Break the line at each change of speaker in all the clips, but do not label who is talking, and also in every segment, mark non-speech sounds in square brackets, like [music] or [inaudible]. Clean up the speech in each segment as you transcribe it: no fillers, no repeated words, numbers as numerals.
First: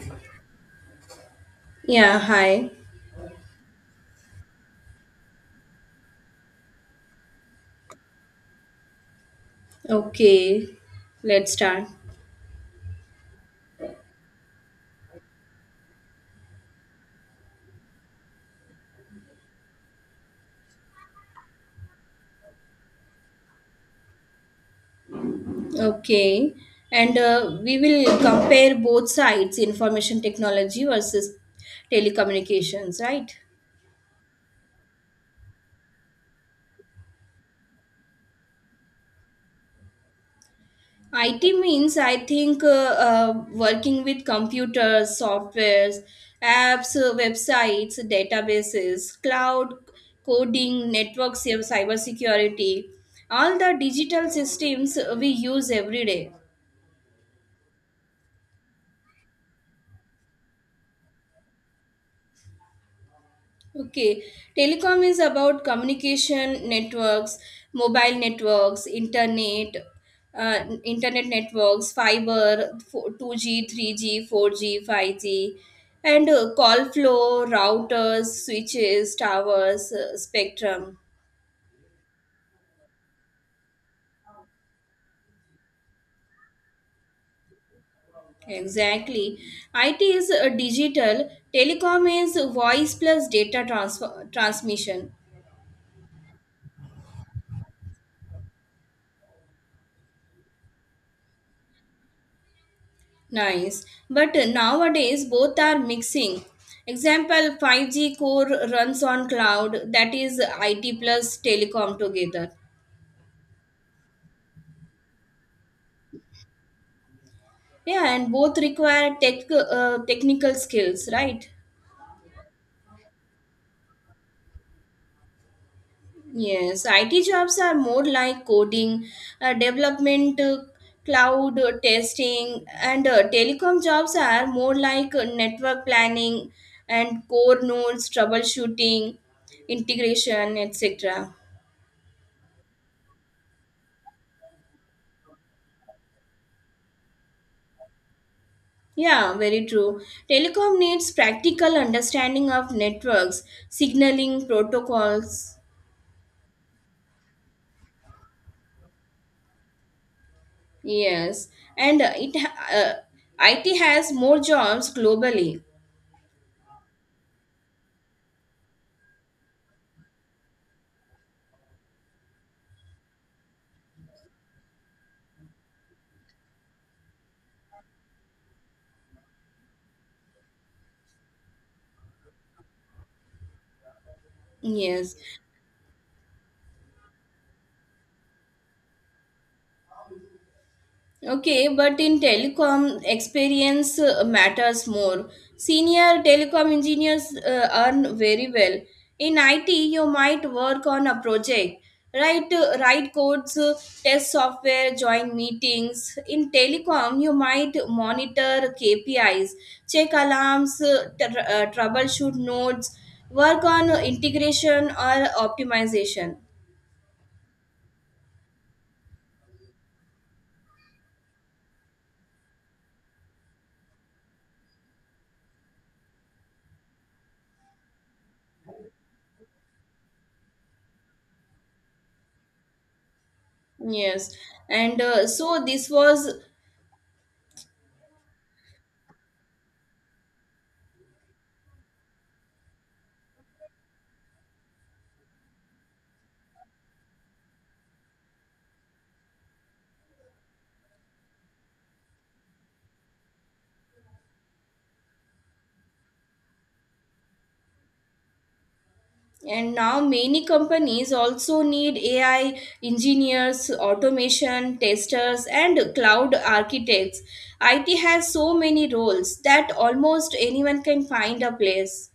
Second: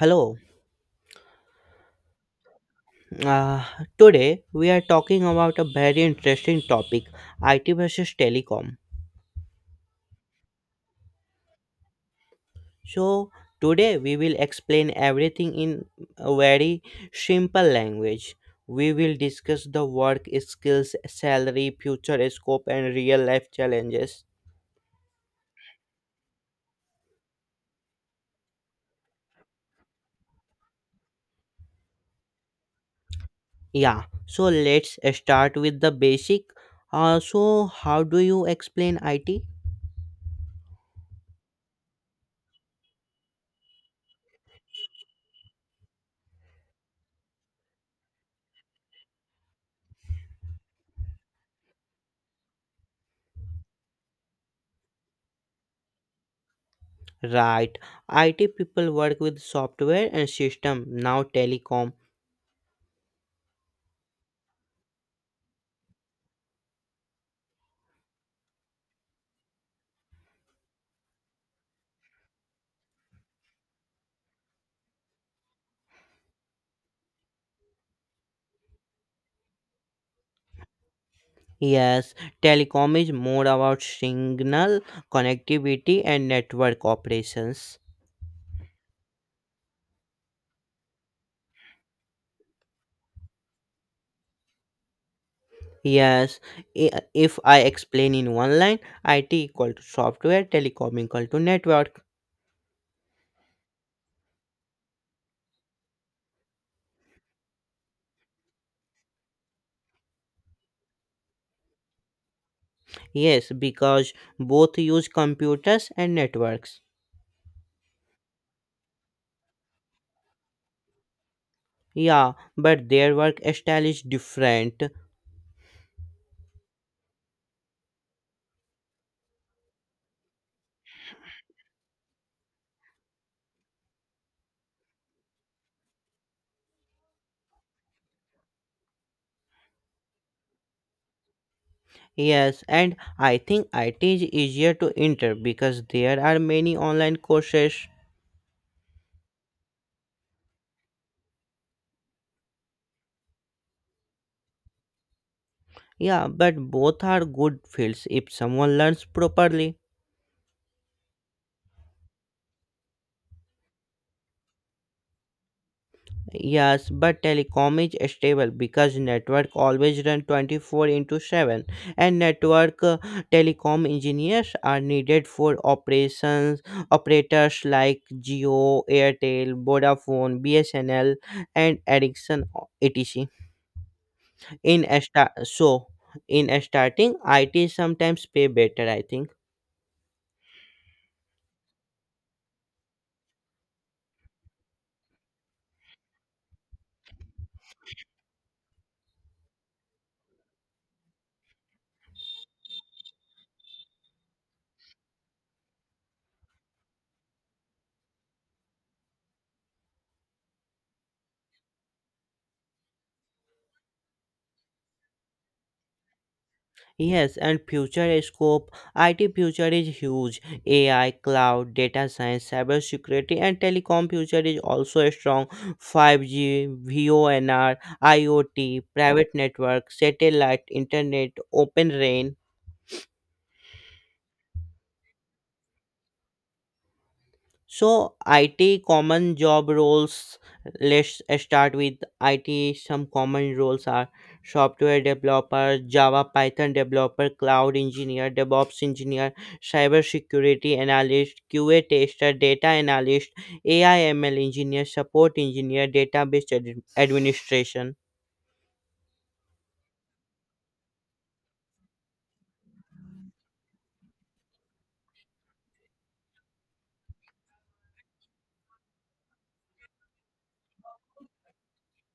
Hello.
Yeah, hi.
Uh, Today we are talking about a very interesting topic, IT versus telecom.
Okay, let's start.
So today we will explain everything in a very simple language. We will discuss the work skills, salary, future scope, and real life challenges.
Okay, and we will compare both sides information technology versus telecommunications, right?
Yeah. So let's start with the basic. So how do you explain IT?
IT means, I think, working with computers, softwares, apps, websites, databases, cloud coding, networks, cyber security, all the digital systems we use every day.
Right. IT people work with software and system. Now telecom.
Okay, telecom is about communication networks, mobile networks, internet networks, fiber, 2G, 3G, 4G, 5G, and call flow, routers, switches, towers, spectrum.
Yes, telecom is more about signal connectivity and network operations.
Exactly. IT is digital, telecom is voice plus data transfer transmission.
Yes, if I explain in one line, IT equal to software, telecom equal to network.
Nice. But nowadays both are mixing. Example, 5G core runs on cloud, that is IT plus telecom together.
Yes, because both use computers and networks.
Yeah, and both require technical skills, right?
Yeah, but their work style is different.
Yes, IT jobs are more like coding, development, cloud testing, and telecom jobs are more like network planning and core nodes, troubleshooting, integration, etc.
Yes, and I think IT is easier to enter because there are many online courses.
Yeah, very true. Telecom needs practical understanding of networks, signaling protocols.
Yeah, but both are good fields if someone learns properly.
Yes, and IT has more jobs globally.
Yes, but telecom is stable because network always run 24 into 7, and network telecom engineers are needed for operations operators like Geo, Airtel, Vodafone, BSNL, and Ericsson, etc. In a
Yes.
sta- so in a starting, IT sometimes pay better, I think.
Okay, but in telecom, experience matters more. Senior telecom engineers earn very well. In IT, you might work on a project, write codes, test software, join meetings. In telecom, you might monitor KPIs, check alarms, troubleshoot nodes, work on integration or optimization.
Yes, and future scope, IT future is huge. AI, cloud, data science, cybersecurity, and telecom future is also strong. 5G, VONR, IoT, private network, satellite, internet, open RAN.
Yes, and so this was.
So, IT common job roles. Let's start with IT. Some common roles are software developer, Java, Python developer, cloud engineer, DevOps engineer, cybersecurity analyst, QA tester, data analyst, AI ML engineer, support engineer, database administration.
And now many companies also need AI engineers, automation testers, and cloud architects. IT has so many roles that almost anyone can find a place.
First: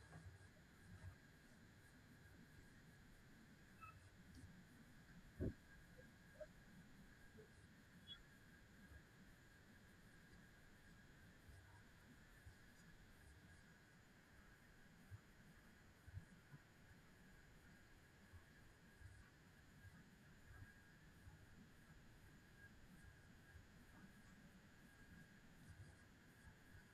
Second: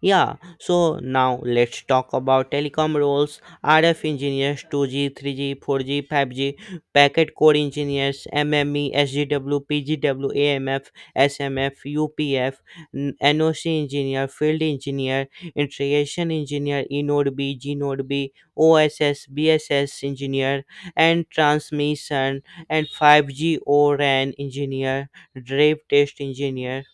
Yeah, so now let's talk about telecom roles: RF engineers, 2G, 3G, 4G, 5G, packet core engineers, MME, SGW, PGW, AMF, SMF, UPF, NOC engineer, field engineer, integration engineer, eNode B, GNode B, OSS, BSS engineer, and transmission, and 5G ORAN engineer, drive test engineer.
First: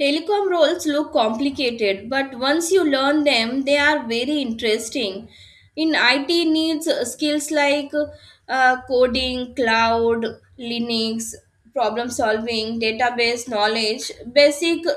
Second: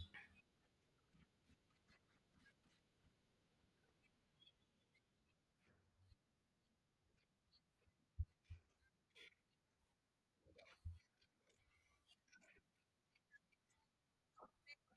Telecom roles look complicated, but once you learn them, they are very interesting. In IT needs skills like coding, cloud, Linux, problem solving, database knowledge, basic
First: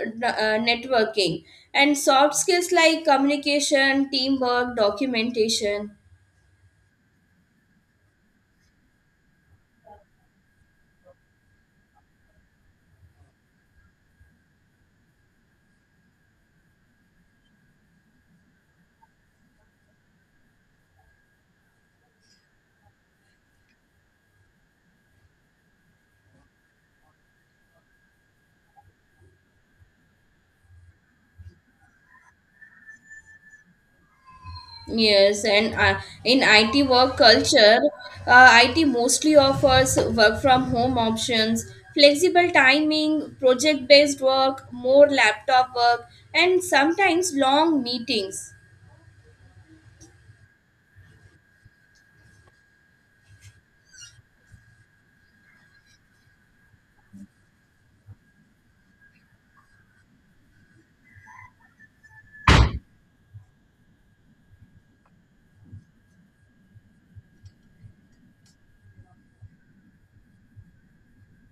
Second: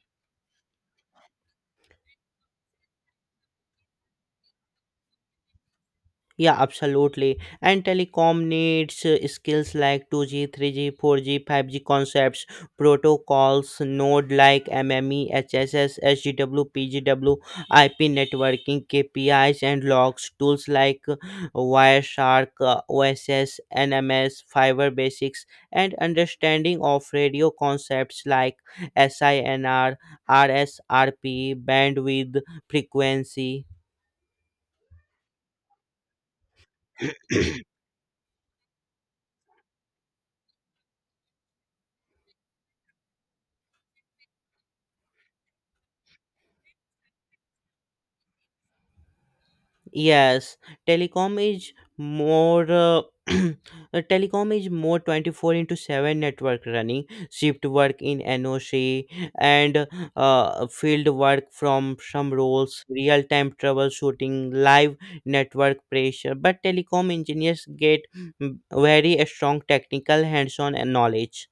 networking, and soft skills like communication, teamwork, documentation.
Yeah, absolutely. And telecom needs skills like 2G, 3G, 4G, 5G concepts, protocols, node like MME, HSS, SGW, PGW, IP networking, KPIs, and logs, tools like Wireshark, OSS, NMS, Fiber Basics, and understanding of radio concepts like SINR, RSRP, bandwidth, frequency.
Yes, and in IT work culture, IT mostly offers work from home options, flexible timing, project based work, more laptop work, and sometimes long meetings.
Yes, telecom is more. [clears throat] Uh, telecom is more 24 into 7, network running, shift work in NOC, and field work from some roles, real time troubleshooting, live network pressure, but telecom engineers get very strong technical hands on knowledge.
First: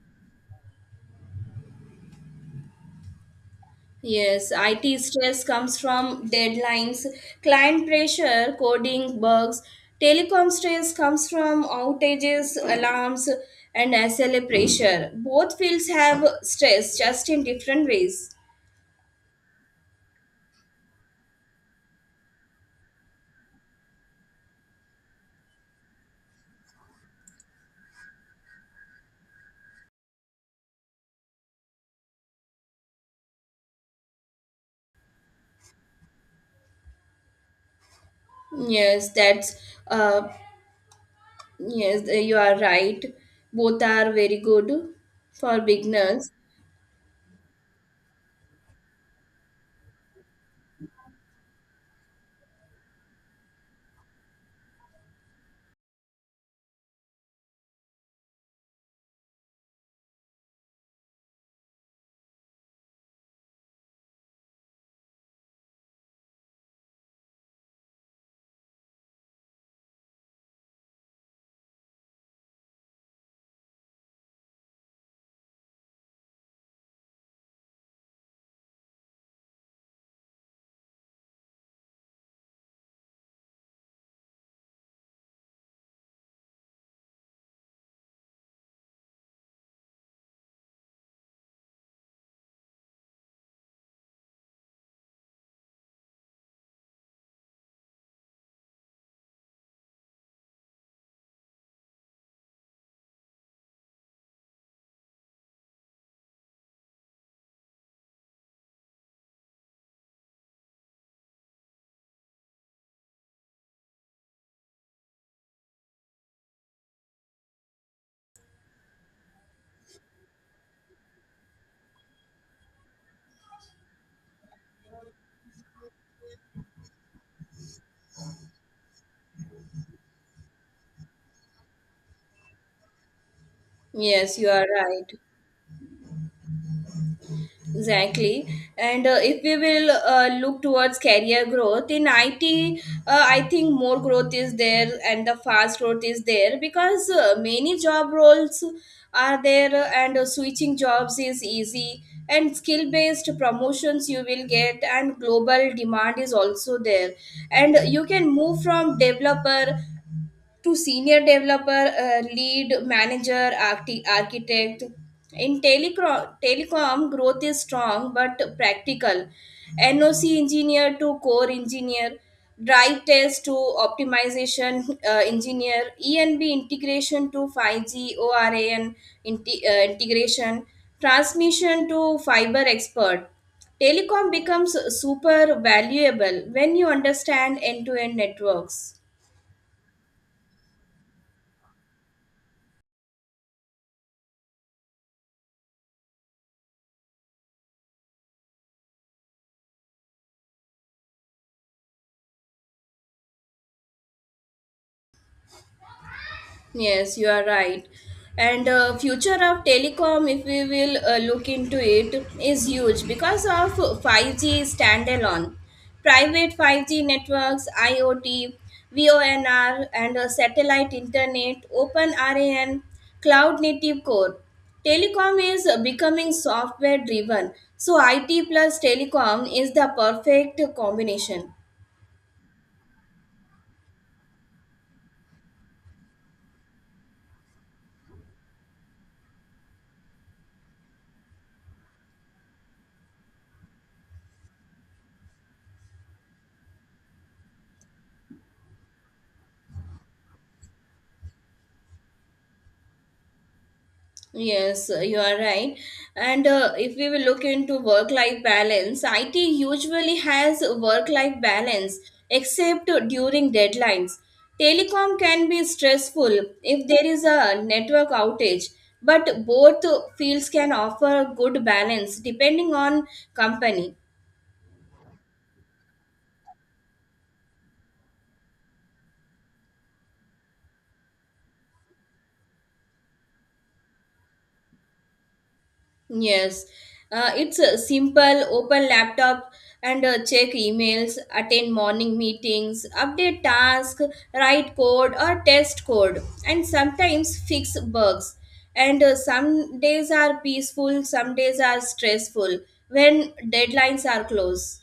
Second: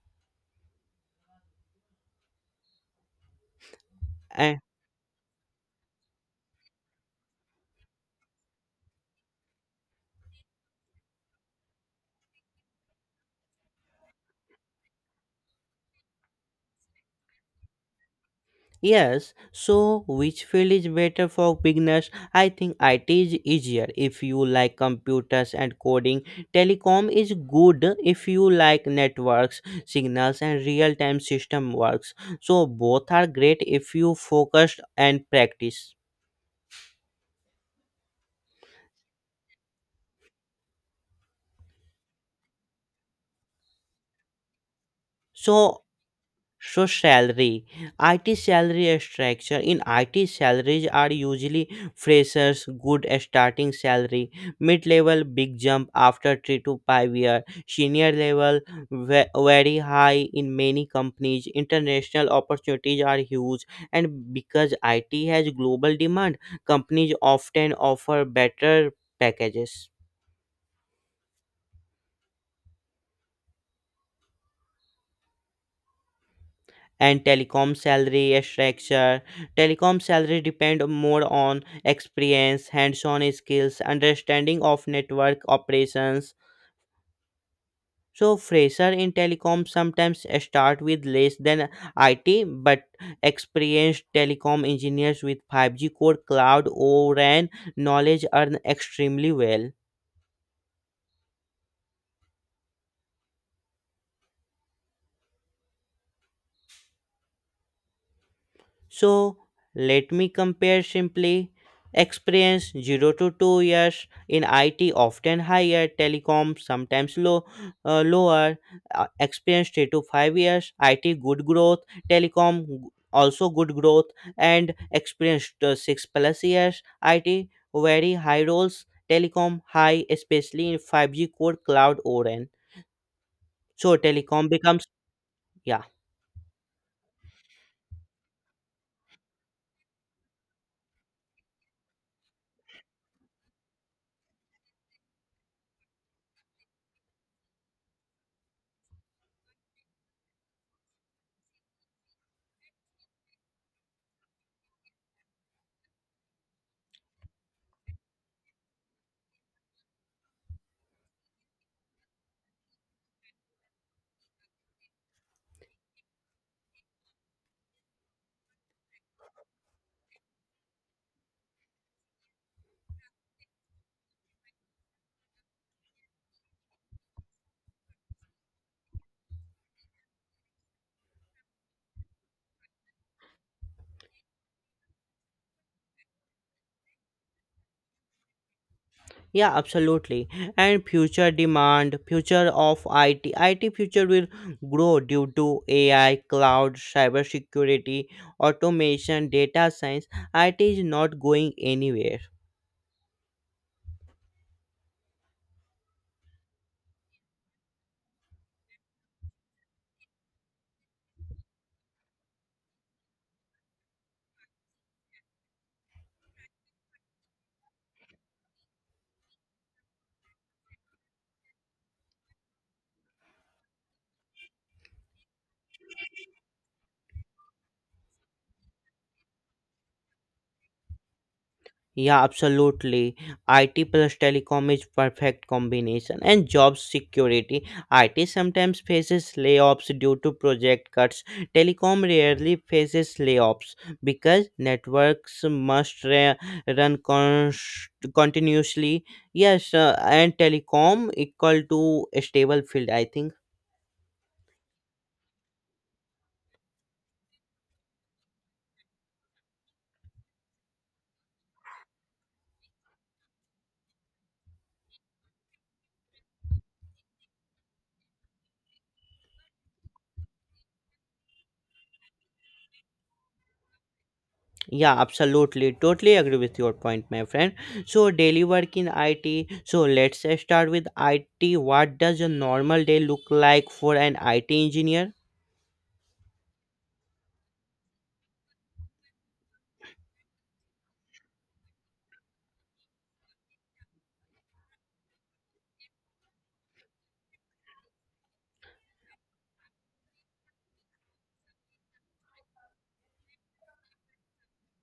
Yes, IT stress comes from deadlines, client pressure, coding bugs. Telecom stress comes from outages, alarms, and SLA pressure. Both fields have stress just in different ways.
Yes, so which field is better for beginners? I think IT is easier if you like computers and coding. Telecom is good if you like networks, signals, and real time system works. So both are great if you focus and practice.
Yes, that's uh yes, you are right. Both are very good
So
for beginners.
So, salary, IT salary structure. In IT, salaries are usually freshers, good starting salary, mid level, big jump after 3 to 5 year, senior level, very high in many companies. International opportunities are huge, and because IT has global demand, companies often offer better packages. And telecom salary structure. Telecom salary depend more on experience, hands-on skills, understanding of network operations. So fresher in telecom sometimes start with less than IT, but experienced telecom engineers with 5G core, cloud, O RAN knowledge earn extremely well. So let me compare simply. Experience 0 to 2 years in IT often higher, telecom sometimes lower. Experience 3 to 5 years, IT good growth, telecom also good growth, and experience 6 plus years, IT very high roles, telecom high, especially in 5G core cloud ORAN. So
Yes, you
telecom
are
becomes,
right.
yeah,
Exactly. And if we will look towards career growth in IT, I think more growth is there and the fast growth is there because many job roles are there, and switching jobs is easy and skill based promotions you will get and global demand is also there, and you can move from developer to senior developer, lead manager, architect. In telecom, growth is strong but practical. NOC engineer to core engineer, drive test to optimization engineer, ENB integration to 5 G, ORAN integration, transmission to fiber expert. Telecom becomes super valuable when you understand end to end networks.
yeah, absolutely. And future demand, future of IT, IT future will grow due to AI, cloud, cybersecurity, automation, data science. IT is not going anywhere.
Yes, you are right. And future of telecom, if we will look into it, is huge because of 5G standalone, private 5G networks, IoT, VONR, and satellite internet, open RAN, cloud native core. Telecom is becoming software driven, so IT plus telecom is the perfect combination.
Yeah, absolutely. IT plus telecom is perfect combination and job security. IT sometimes faces layoffs due to project cuts. Telecom rarely faces layoffs because networks must run continuously. Yes, and telecom equal to a stable field, I think.
Yes, you are right. And if we will look into work life balance, IT usually has work life balance except during deadlines. Telecom can be stressful if there is a network outage, but both fields can offer good balance depending on company.
Yeah, absolutely. Totally agree with your point, my friend. So, daily work in IT. So, let's start with IT. What does a normal day look like for an IT engineer?
Yes, it's a simple open laptop and check emails, attend morning meetings, update tasks, write code or test code, and sometimes fix bugs. And some days are peaceful, some days are stressful when deadlines are close.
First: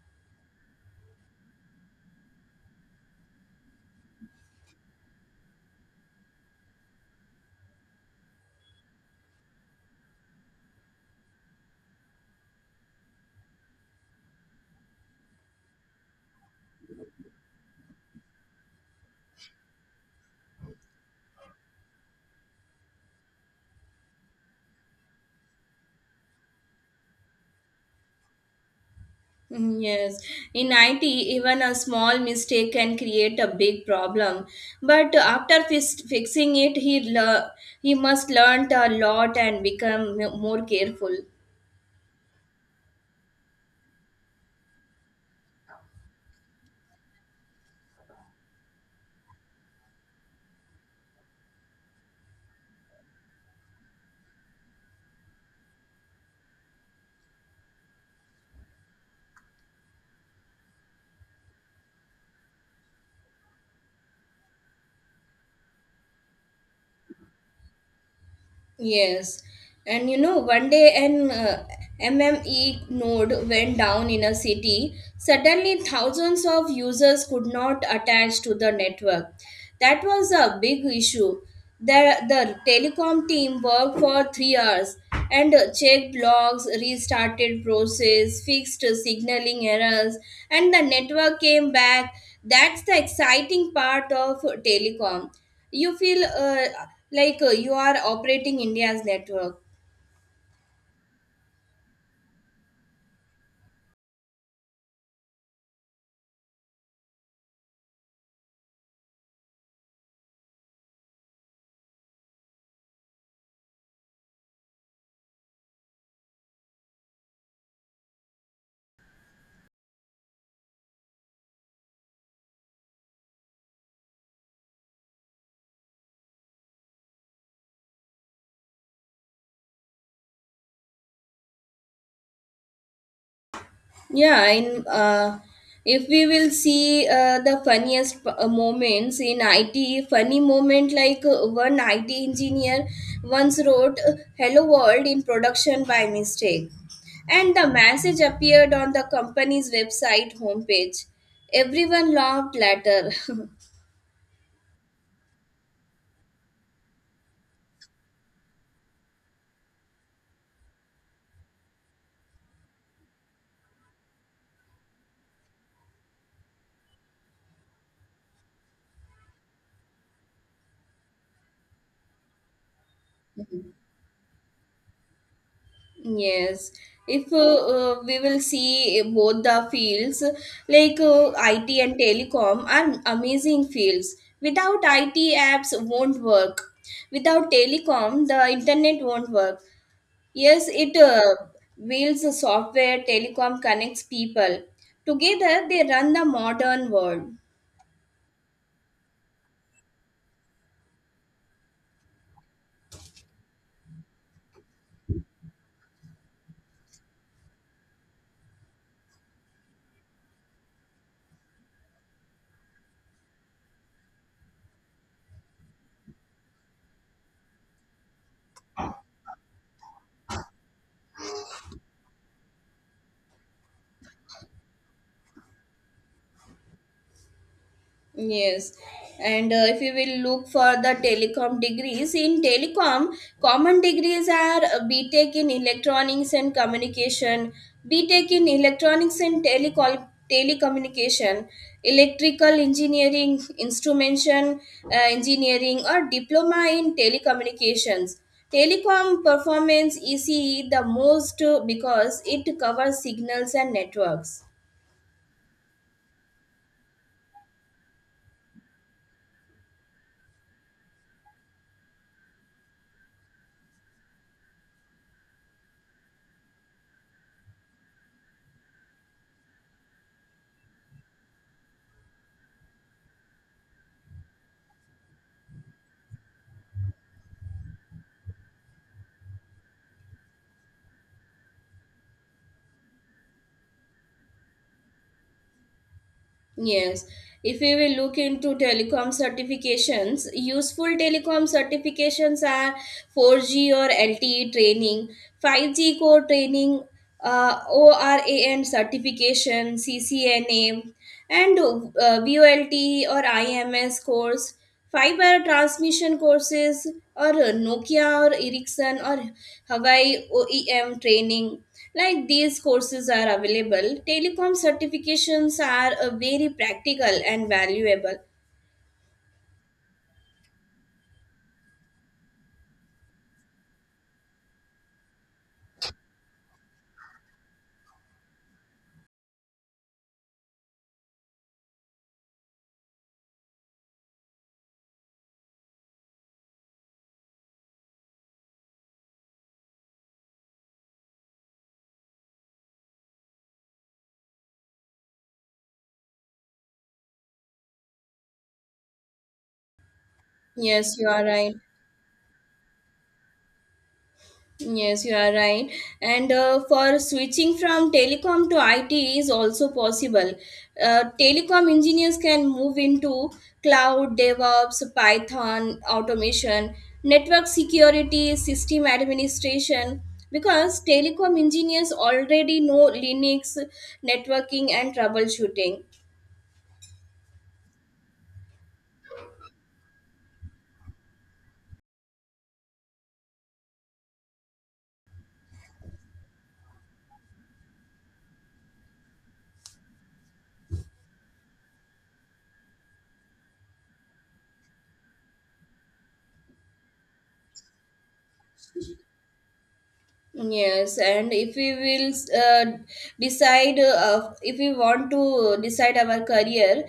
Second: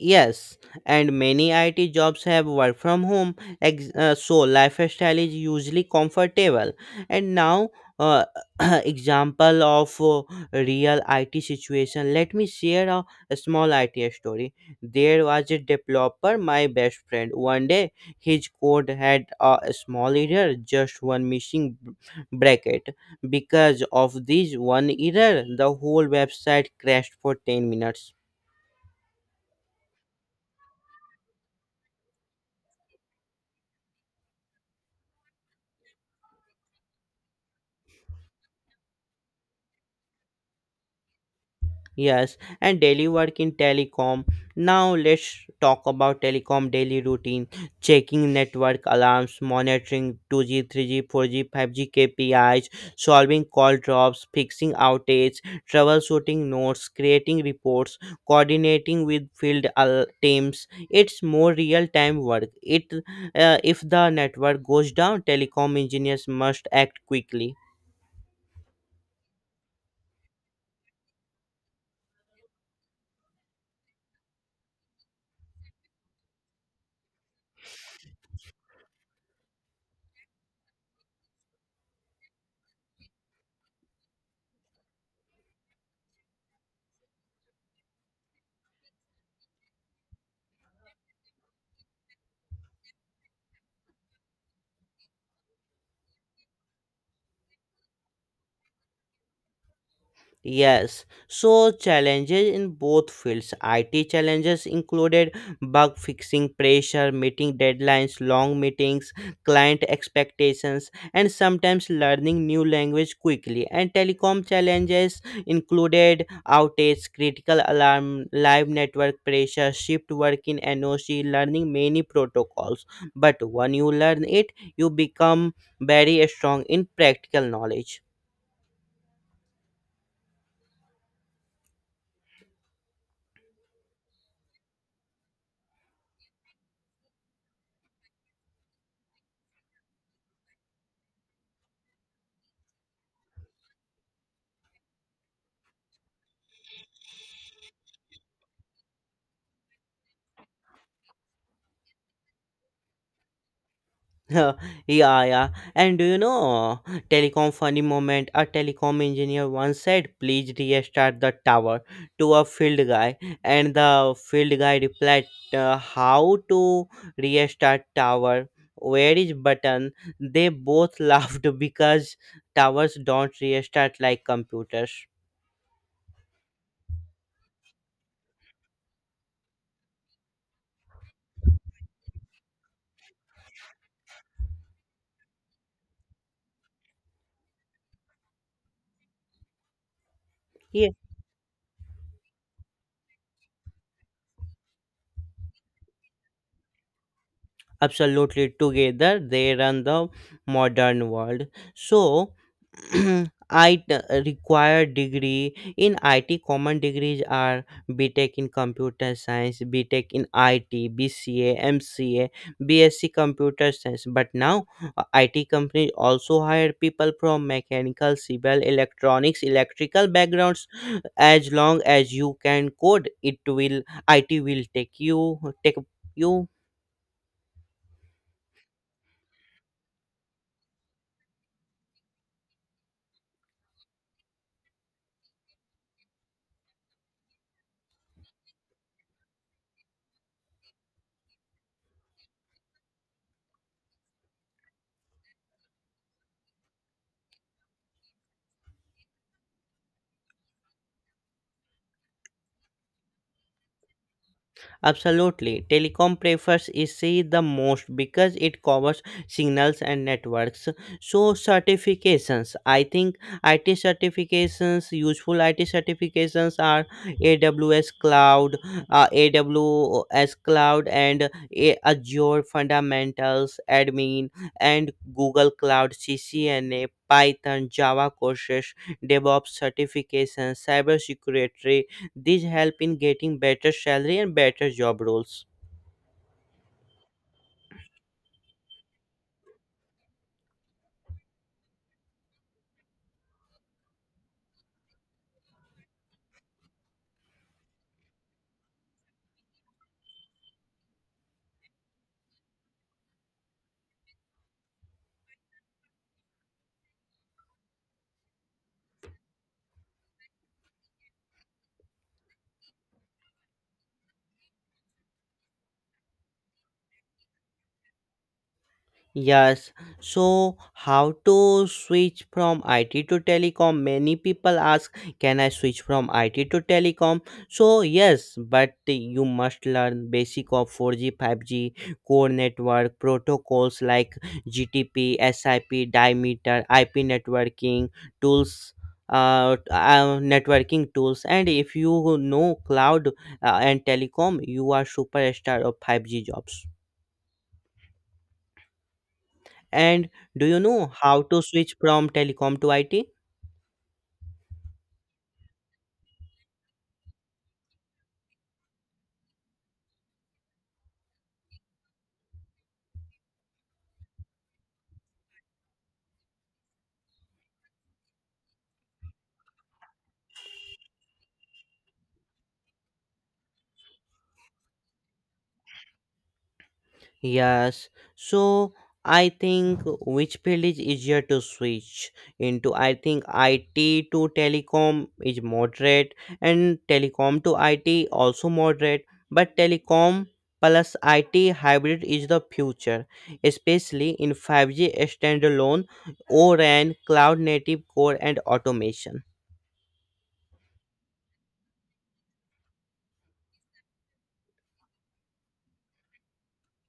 Yes, and many IT jobs have work from home, so lifestyle is usually comfortable. And now, uh, [clears throat] example of real IT situation. Let me share a small IT story. There was a developer, my best friend. One day, his code had a small error, just one missing bracket. Because of this one error, the whole website crashed for 10 minutes.
Mm. Yes, in IT, even a small mistake can create a big problem. But after fixing it, he must learn a lot and become more careful.
Yes, and daily work in telecom. Now let's talk about telecom daily routine: checking network alarms, monitoring 2G, 3G, 4G, 5G KPIs, solving call drops, fixing outage, troubleshooting notes, creating reports, coordinating with field teams. It's more real-time work. It If the network goes down, telecom engineers must act quickly.
Yes, and one day an MME node went down in a city. Suddenly, thousands of users could not attach to the network. That was a big issue. The telecom team worked for 3 hours and checked logs, restarted process, fixed signaling errors, and the network came back. That's the exciting part of telecom. You feel like you are operating India's network.
Yes, so challenges in both fields. IT challenges included bug fixing, pressure, meeting deadlines, long meetings, client expectations, and sometimes learning new language quickly. And telecom challenges included outage, critical alarm, live network pressure, shift work in NOC, learning many protocols. But when you learn it, you become very strong in practical knowledge.
Yeah, in uh, if we will see the funniest moments in IT. Funny moment, like one IT engineer once wrote hello world in production by mistake, and the message appeared on the company's website homepage. Everyone laughed later.
[laughs] Uh, yeah, yeah. And do you know, telecom funny moment? A telecom engineer once said, "Please restart the tower" to a field guy, and the field guy replied, "How to restart tower? Where is button?" They both [laughs] laughed because towers don't
[laughs]
restart like computers.
Yes, if we will see both the fields, like IT and telecom are amazing fields. Without IT, apps won't work. Without telecom, the internet won't work. Yes,
Yeah,
IT builds the software, telecom connects people. Together, they run the modern world.
absolutely. Together, they run the modern world. So. [clears throat] I required degree in IT. Common degrees are BTech in Computer Science, BTech in IT, BCA, MCA, BSc Computer Science. But now IT companies also hire people from mechanical, civil, electronics, electrical backgrounds. As long as you can code, IT will take you.
Yes, and if you will look for the telecom degrees, in telecom, common degrees are BTech in electronics and communication, BTech in electronics and telecommunication, electrical engineering, instrumentation engineering, or diploma in telecommunications. Telecom performance ECE the most because it covers signals and networks.
Absolutely. Telecom prefers EC the most because it covers signals and networks. So certifications, I think IT certifications, useful IT certifications are AWS Cloud, uh, AWS Cloud and Azure Fundamentals Admin and Google Cloud CCNA. Python, Java courses, DevOps certifications, cybersecurity, these help in getting better salary and better job roles.
Yes, if we will look into telecom certifications, useful telecom certifications are 4G or LTE training, 5G core training, ORAN certification, CCNA, and VOLTE or IMS course, Fiber transmission courses or Nokia or Ericsson or Hawaii OEM training. Like these courses are available, telecom certifications are very practical and valuable.
Yes, so how to switch from IT to telecom? Many people ask, can I switch from IT to telecom? So, yes, but you must learn basic of 4G, 5G, core network, protocols like GTP, SIP, diameter, IP networking, tools. Networking tools, and if you know cloud and telecom, you are superstar of 5G jobs. And do you know
Yes, you
how
are
to
right.
switch from telecom to IT?
Yes, you are right. And for switching from telecom to IT is also possible. Telecom engineers can move into cloud, DevOps, Python, automation, network security, system administration, because telecom engineers already know Linux, networking, and troubleshooting.
Yes. So I think, which field is easier to switch into? I think IT to telecom is moderate and telecom to IT also moderate, but telecom plus IT hybrid is the future, especially in 5G standalone, O RAN, cloud native core and automation.
Yes, and if we will uh, decide, if we want to decide our career,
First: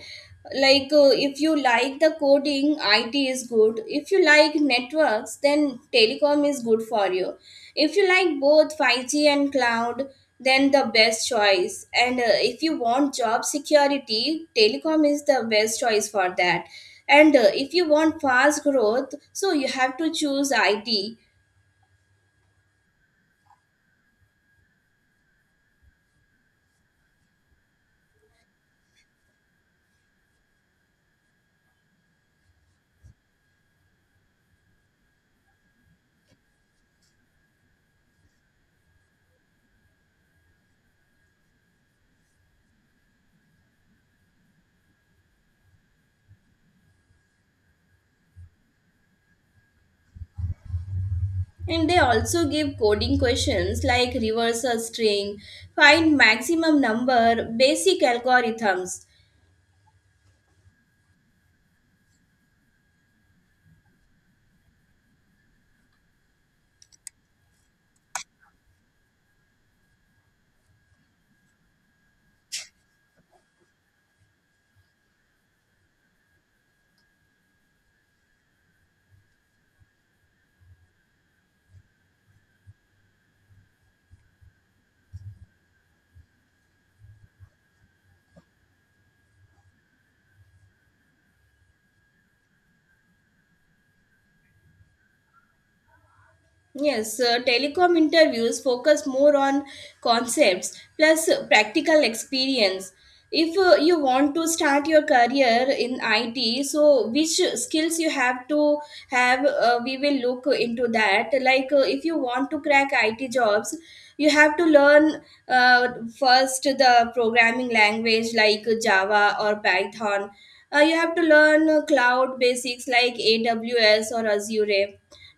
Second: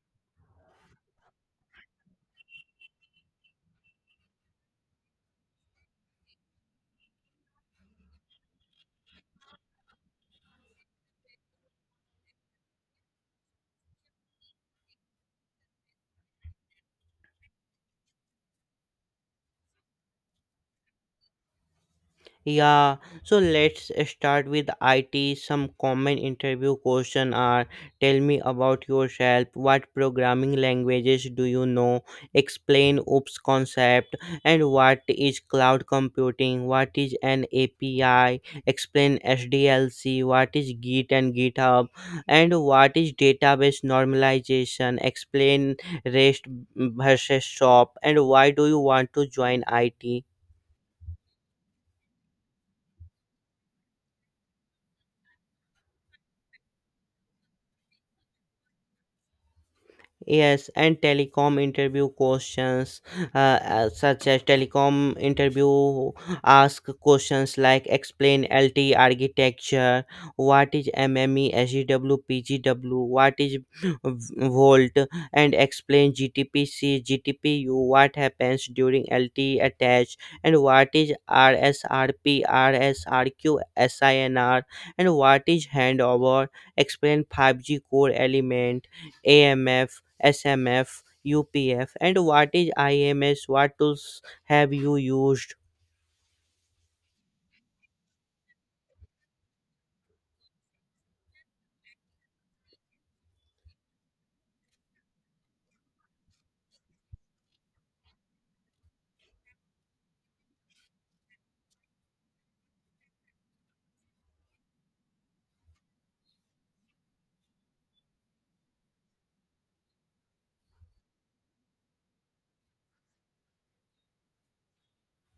like if you like the coding, IT is good. If you like networks, then telecom is good for you. If you like both 5G and cloud, then the best choice. And if you want job security, telecom is the best choice for that. And if you want fast growth, so you have to choose IT.
Yeah, so let's start with IT. Some common interview question are: tell me about yourself, what programming languages do you know, explain OOPS concept, and what is cloud computing, what is an API, explain SDLC, what is Git and GitHub, and what is database normalization, explain REST versus SOAP, and why do you want to join IT?
And they also give coding questions like reverse a string, find maximum number, basic algorithms.
Yes, and telecom interview questions, such as telecom interview ask questions like explain LTE architecture, what is MME, SGW, PGW, what is volt, and explain GTPC, GTPU, what happens during LTE attach, and what is RSRP, RSRQ, SINR, and what is handover, explain 5G core element, AMF, SMF, UPF, and what is IMS? What tools have you used?
Yes, telecom interviews focus more on concepts plus practical experience. If you want to start your career in IT, so which skills you have to have, we will look into that. Like if you want to crack IT jobs, you have to learn uh, first the programming language like Java or Python. You have to learn cloud basics like AWS or Azure,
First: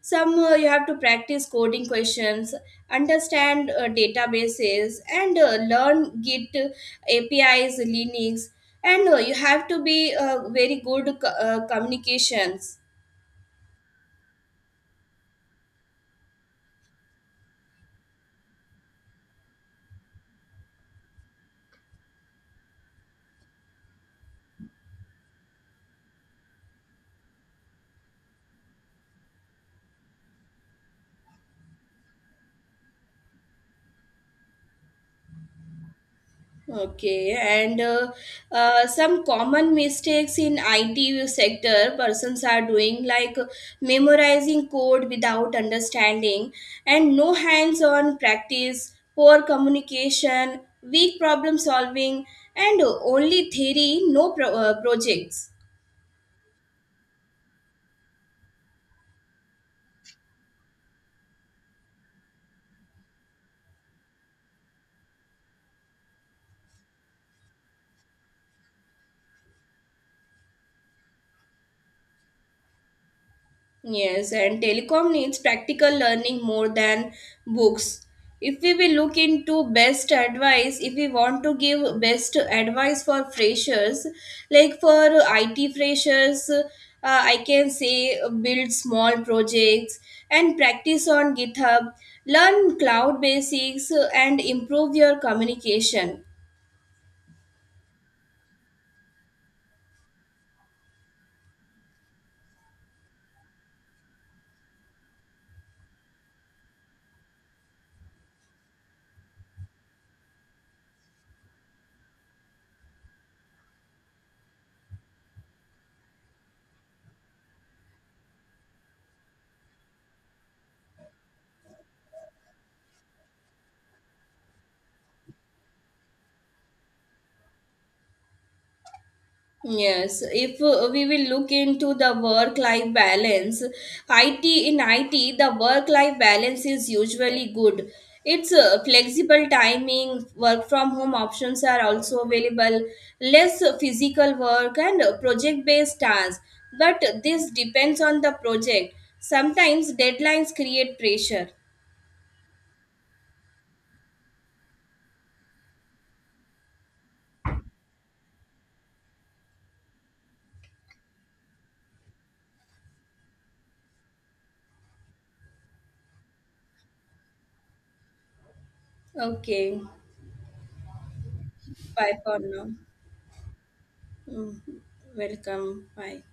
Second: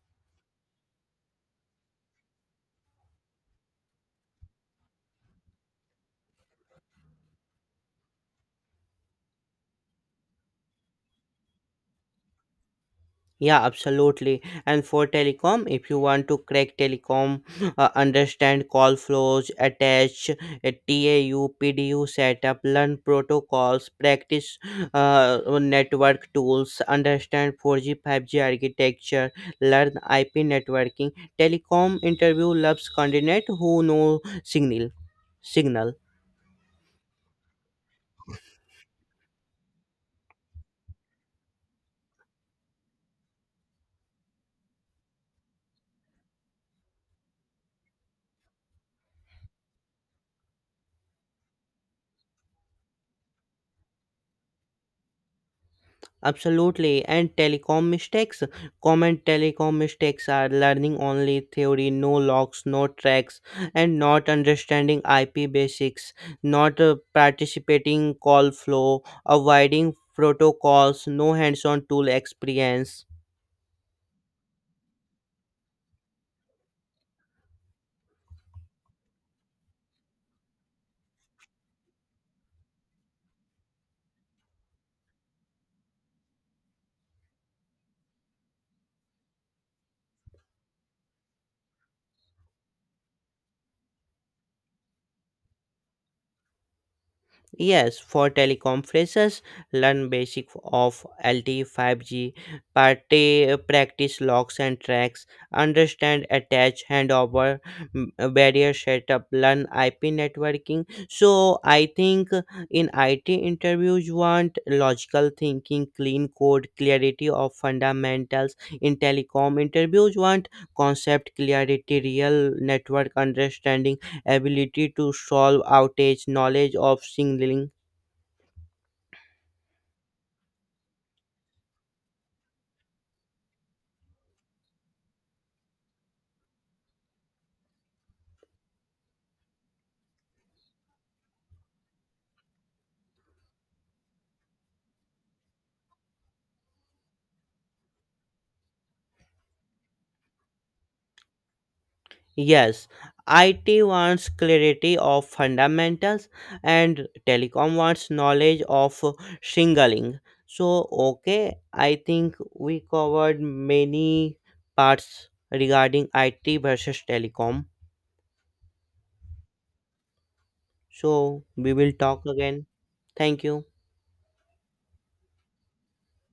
some you have to practice coding questions, understand databases, and learn git, APIs, linux, and you have to be very good communications.
Yeah, absolutely. And for telecom, if you want to crack telecom, understand call flows, attach a TAU, PDU setup, learn protocols, practice network tools, understand 4G, 5G architecture, learn IP networking. Telecom interview loves candidate who know signal.
Okay, and some common mistakes in IT sector persons are doing, like memorizing code without understanding and no hands-on practice, poor communication, weak problem solving, and only theory, no projects.
Absolutely, and telecom mistakes. Common telecom mistakes are learning only theory, no logs, no tracks, and not understanding IP basics, not participating call flow, avoiding protocols, no hands-on tool experience.
Yes, and telecom needs practical learning more than books. If we will look into best advice, if we want to give best advice for freshers, like for IT freshers, I can say build small projects and practice on GitHub, learn cloud basics, and improve your communication.
Yes, for telecom teleconferences, learn basic of LTE 5G, party, practice locks and tracks, understand attach handover, barrier setup, learn IP networking. So I think in IT interviews you want logical thinking, clean code, clarity of fundamentals. In telecom interviews you want concept clarity, real network understanding, ability to solve outage, knowledge of signaling.
Yes, if we will look into the work life balance, IT in IT, the work life balance is usually good. It's flexible timing, work from home options are also available, less physical work, and project based tasks. But this depends on the project. Sometimes deadlines create pressure.
Yes, IT wants clarity of fundamentals and telecom wants knowledge of signaling. So, okay, I think we covered many parts regarding IT versus telecom.
Okay,
So, we will
bye
talk
for now.
again. Thank you.
Mm. Welcome. Bye.